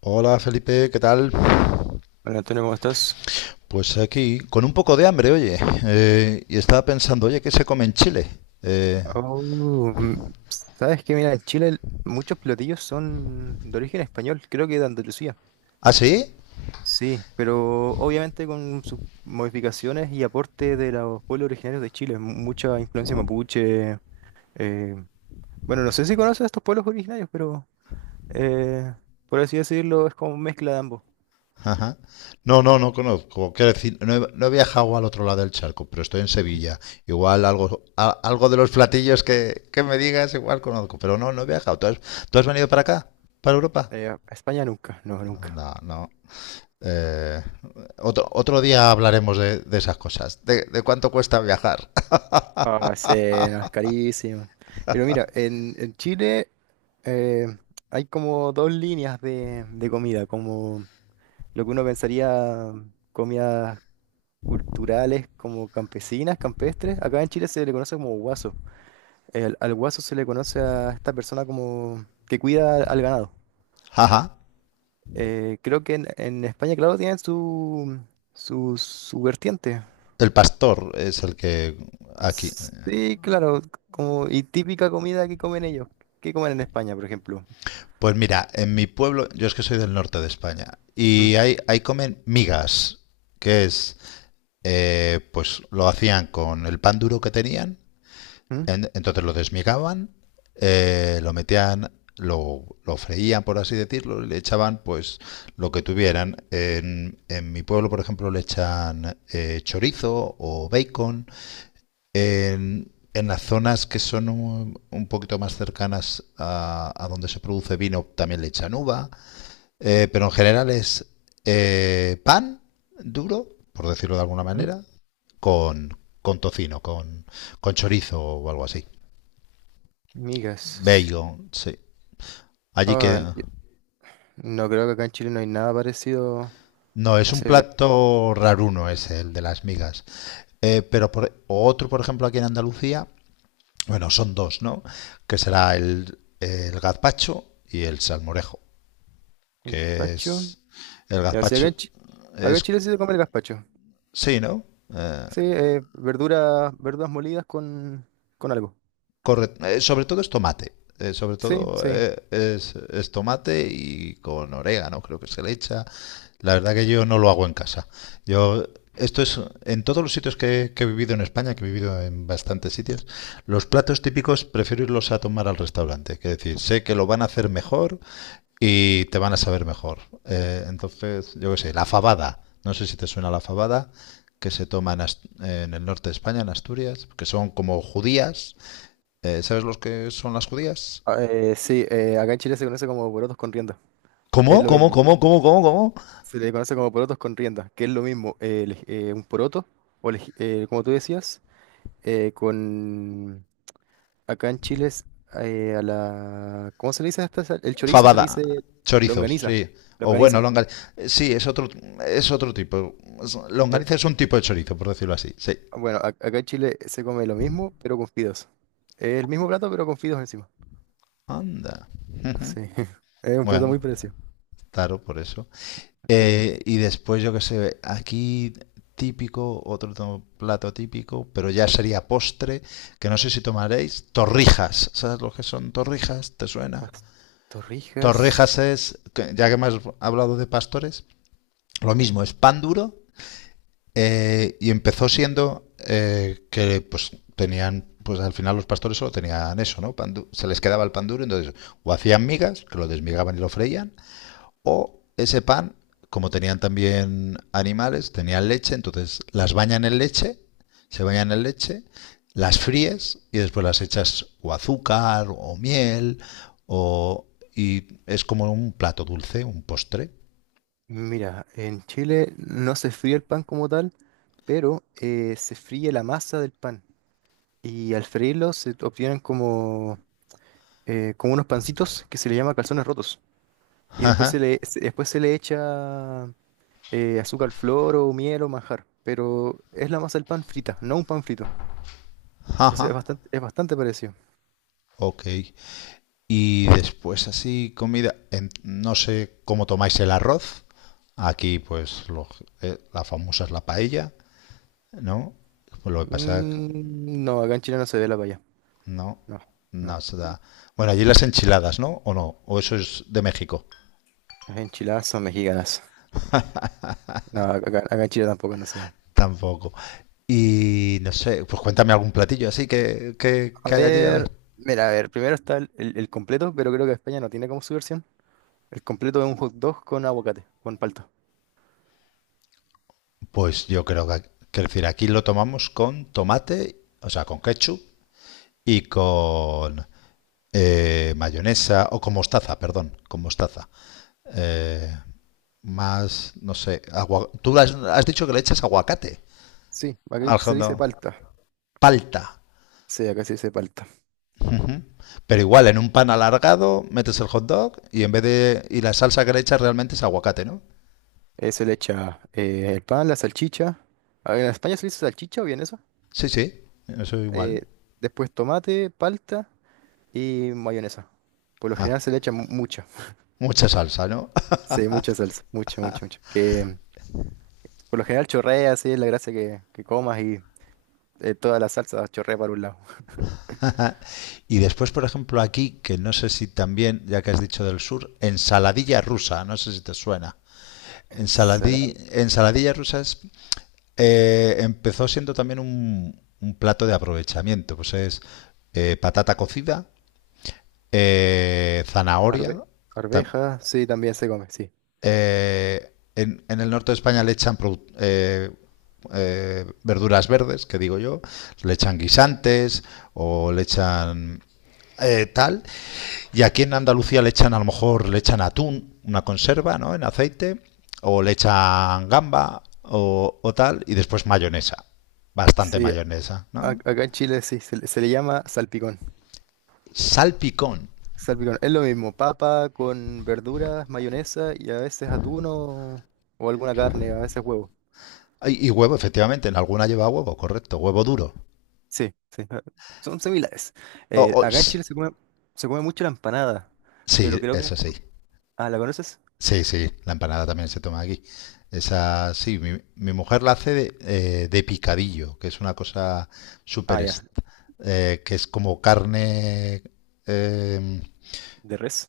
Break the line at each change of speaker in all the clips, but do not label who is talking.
Hola Felipe, ¿qué tal?
Hola Antonio, ¿cómo estás?
Pues aquí, con un poco de hambre, oye. Y estaba pensando, oye, ¿qué se come en Chile? Eh,
Oh, mm, sabes que mira, en Chile muchos platillos son de origen español, creo que de Andalucía.
¿Ah, sí?
Sí, pero obviamente con sus modificaciones y aporte de los pueblos originarios de Chile, mucha influencia mapuche. eh, bueno, no sé si conoces a estos pueblos originarios, pero eh, por así decirlo, es como mezcla de ambos.
Ajá. No, no, no conozco. Quiero decir, no he viajado al otro lado del charco, pero estoy en Sevilla. Igual algo, algo de los platillos que me digas, igual conozco. Pero no, no he viajado. ¿Tú has venido para acá? ¿Para Europa?
A España nunca, no,
No,
nunca.
no, no. Eh, otro día hablaremos de esas cosas, de cuánto cuesta viajar.
Ah, sí, no, es carísimo. Pero mira, en Chile eh, hay como dos líneas de comida, como lo que uno pensaría comidas culturales como campesinas, campestres. Acá en Chile se le conoce como guaso. Al guaso se le conoce a esta persona como que cuida al ganado.
Ajá.
Creo que en España, claro, tienen su vertiente.
El pastor es el que aquí.
Sí, claro, como y típica comida que comen ellos. ¿Qué comen en España, por ejemplo?
Pues mira, en mi pueblo, yo es que soy del norte de España,
¿Mm?
y ahí comen migas, que es, pues lo hacían con el pan duro que tenían,
¿Mm?
entonces lo desmigaban, lo metían, lo freían, por así decirlo, y le echaban pues lo que tuvieran. En mi pueblo, por ejemplo, le echan chorizo o bacon. En las zonas que son un poquito más cercanas a donde se produce vino también le echan uva, pero en general es pan duro, por decirlo de alguna
¿Mm?
manera, con, con tocino, con chorizo o algo así.
Migas.
Bacon, sí. Allí que...
Ah, no creo que acá en Chile no hay nada parecido
No,
a
es un
ese plato.
plato raruno ese, el de las migas. Pero por, otro, por ejemplo, aquí en Andalucía, bueno, son dos, ¿no? Que será el gazpacho y el salmorejo, que
Gazpacho.
es el
Ya, sí,
gazpacho
acá en
es
Chile sí se come el gazpacho.
sí, ¿no? Eh,
Sí, verduras, verduras molidas con algo.
Corre, sobre todo es tomate, sobre
Sí,
todo
sí.
es tomate y con orégano creo que se le echa. La verdad que yo no lo hago en casa. Yo esto es en todos los sitios que he vivido en España, que he vivido en bastantes sitios, los platos típicos prefiero irlos a tomar al restaurante. Que decir, sé que lo van a hacer mejor y te van a saber mejor. Entonces, yo qué sé, la fabada. No sé si te suena la fabada, que se toma en, en el norte de España, en Asturias, que son como judías. ¿Sabes los que son las judías?
Ah, sí, acá en Chile se conoce como porotos con rienda. Es
¿Cómo?
lo
¿Cómo?
mismo.
¿Cómo? ¿Cómo? ¿Cómo? ¿Cómo?
Se le conoce como porotos con rienda, que es lo mismo. Un poroto, o como tú decías. Con acá en Chile es, a la ¿cómo se le dice a esta El chorizo se le
Fabada.
dice
Chorizos,
longaniza,
sí. O bueno,
longaniza.
longaniza. Sí, es otro tipo.
Eh,
Longaniza es un tipo de chorizo, por decirlo así. Sí.
Acá en Chile se come lo mismo, pero con fideos. El mismo plato, pero con fideos encima.
Anda.
Sí, es un plato
Bueno,
muy parecido.
claro, por eso.
Eh,
Y después, yo qué sé, aquí típico, plato típico, pero ya sería postre, que no sé si tomaréis, torrijas. ¿Sabes lo que son torrijas? ¿Te suena?
las
Torrijas
torrijas,
es, ya que hemos hablado de pastores, lo mismo, es pan duro y empezó siendo que pues tenían, pues al final los pastores solo tenían eso, ¿no? Se les quedaba el pan duro, entonces o hacían migas, que lo desmigaban y lo freían, o ese pan, como tenían también animales, tenían leche, entonces las bañan en leche, se bañan en leche, las fríes y después las echas o azúcar o miel o... Y es como un plato dulce, un postre.
mira, en Chile no se fríe el pan como tal, pero se fríe la masa del pan y al freírlo se obtienen como como unos pancitos que se le llama calzones rotos. Y
Jaja,
después después se le echa azúcar al flor o miel o manjar. Pero es la masa del pan frita, no un pan frito. Entonces
jaja.
es bastante parecido.
Ok. Y después así comida, no sé cómo tomáis el arroz. Aquí pues la famosa es la paella, ¿no? Pues lo que pasa.
Mm, no, acá en Chile no se ve la paya.
No,
No, no.
no se da. Bueno, allí las enchiladas, ¿no? ¿O no? ¿O eso es de México?
Las enchiladas son mexicanas. No, acá en Chile tampoco no se ven.
Tampoco. Y no sé, pues cuéntame algún platillo así
A
que hay allí, a ver.
ver, mira, a ver, primero está el completo, pero creo que España no tiene como su versión. El completo es un hot dog con aguacate, con palta.
Pues yo creo que decir, aquí lo tomamos con tomate, o sea, con ketchup y con mayonesa, o con mostaza, perdón, con mostaza. Eh, más, no sé, agua... has dicho que le echas aguacate
Sí, aquí
al
se dice
fondo.
palta.
Palta.
Sí, acá se dice palta.
Ujú. Pero igual, en un pan alargado metes el hot dog y en vez de. Y la salsa que le echas realmente es aguacate, ¿no?
Se le echa el pan, la salchicha. A ver, ¿en España se le dice salchicha o vienesa?
Sí, sí, eso igual.
Eh, Después tomate, palta y mayonesa. Por lo
Ah,
general se le echa mucha.
mucha salsa, ¿no?
Sí, mucha salsa. Mucha, mucha, mucha. Que por lo general chorrea, sí, es la gracia que comas y toda la salsa chorrea para un lado.
Y después, por ejemplo, aquí, que no sé si también, ya que has dicho del sur, ensaladilla rusa, no sé si te suena.
Ensalada,
Ensaladilla rusa es, empezó siendo también un plato de aprovechamiento, pues es patata cocida, zanahoria,
arve-
tam-
arveja, sí, también se come, sí.
En el norte de España le echan verduras verdes, que digo yo, le echan guisantes o le echan tal. Y aquí en Andalucía le echan, a lo mejor, le echan atún, una conserva, ¿no? En aceite, o le echan gamba o tal, y después mayonesa, bastante
Sí,
mayonesa, ¿no?
acá en Chile sí, se le llama salpicón.
Salpicón.
Salpicón, es lo mismo, papa con verduras, mayonesa y a veces atún o alguna carne, a veces huevo.
Y huevo, efectivamente, en alguna lleva huevo, correcto, huevo duro.
Sí, sí, son similares.
O,
Acá en Chile se come mucho la empanada, pero
sí,
creo que...
eso sí.
Ah, ¿la conoces?
Sí, sí, la empanada también se toma aquí. Esa, sí, mi mujer la hace de picadillo, que es una cosa
Ah,
súper,
ya,
que es como carne, em,
de res,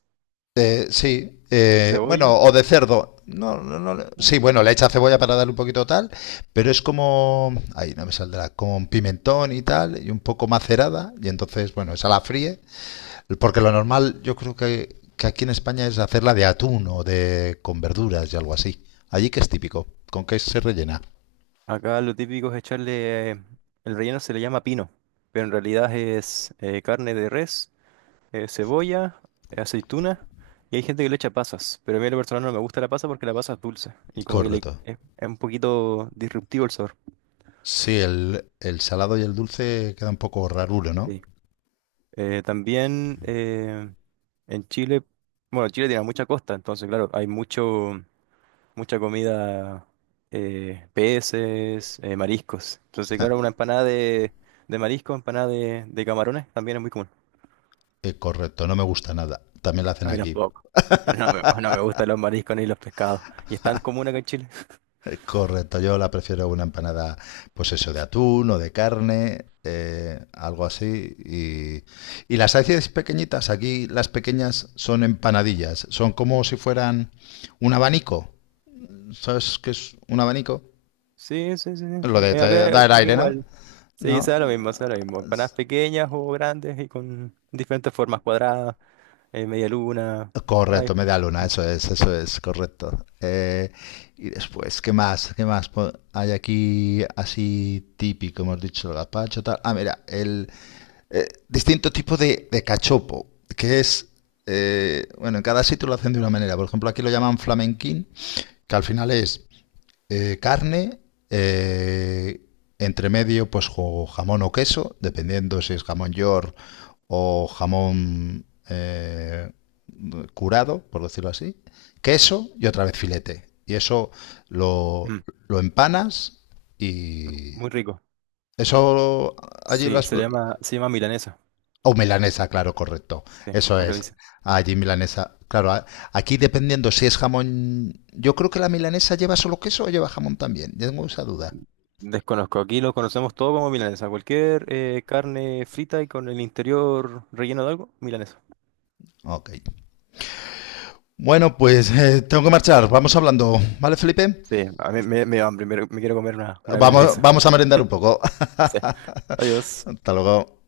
sí,
cebolla.
bueno, o de cerdo. No, no, no, sí,
¿No?
bueno, le echa cebolla para darle un poquito tal, pero es como, ahí no me saldrá, con pimentón y tal, y un poco macerada, y entonces, bueno, esa la fríe porque lo normal, yo creo que aquí en España es hacerla de atún o de con verduras y algo así. Allí que es típico, ¿con qué se rellena?
Acá lo típico es echarle... El relleno se le llama pino, pero en realidad es carne de res. Cebolla, aceituna, y hay gente que le echa pasas, pero a mí en lo personal no me gusta la pasa porque la pasa es dulce y como que
Correcto.
es un poquito disruptivo el sabor.
Sí, el salado y el dulce queda un poco raruro, ¿no?
Sí. También En Chile, bueno, Chile tiene mucha costa, entonces claro, hay mucho, mucha comida, peces, mariscos. Entonces claro, una empanada de marisco, empanada de camarones también es muy común.
Correcto, no me gusta nada. También la hacen
A mí
aquí.
tampoco. No me, no me gustan los mariscos ni los pescados. Y es tan común acá en Chile.
Correcto, yo la prefiero una empanada, pues eso, de atún o de carne, algo así. Y las hacéis pequeñitas, aquí las pequeñas son empanadillas, son como si fueran un abanico. ¿Sabes qué es un abanico?
Sí, sí, sí. Sí.
Dar
Acá
aire, ¿no?
igual.
¿No?
Sí, sea lo mismo, sea lo mismo. Empanadas pequeñas o grandes y con diferentes formas cuadradas, media luna. Ay,
Correcto, media luna,
mm,
eso es, correcto. Y después, ¿qué más? ¿Hay aquí así típico? Hemos dicho el gazpacho, tal. Ah, mira, el distinto tipo de cachopo, que es, bueno, en cada sitio lo hacen de una manera. Por ejemplo, aquí lo llaman flamenquín, que al final es carne, eh, entre medio pues jamón o queso, dependiendo si es jamón york o jamón curado, por decirlo así, queso y otra vez filete. Y eso lo,
mm,
lo empanas y
muy rico.
eso allí lo
Sí,
has...
se llama milanesa.
O milanesa, claro, correcto.
Sí,
Eso
acá
es.
le dicen.
Allí milanesa. Claro, aquí dependiendo si es jamón... Yo creo que la milanesa lleva solo queso o lleva jamón también. Tengo esa duda.
Desconozco. Aquí lo conocemos todo como milanesa. Cualquier carne frita y con el interior relleno de algo, milanesa.
Ok. Bueno, pues tengo que marchar. Vamos hablando, ¿vale, Felipe?
Sí, a mí me da hambre, me quiero comer una
Vamos,
milanesa.
vamos a merendar un poco.
Sí. Adiós.
Hasta luego.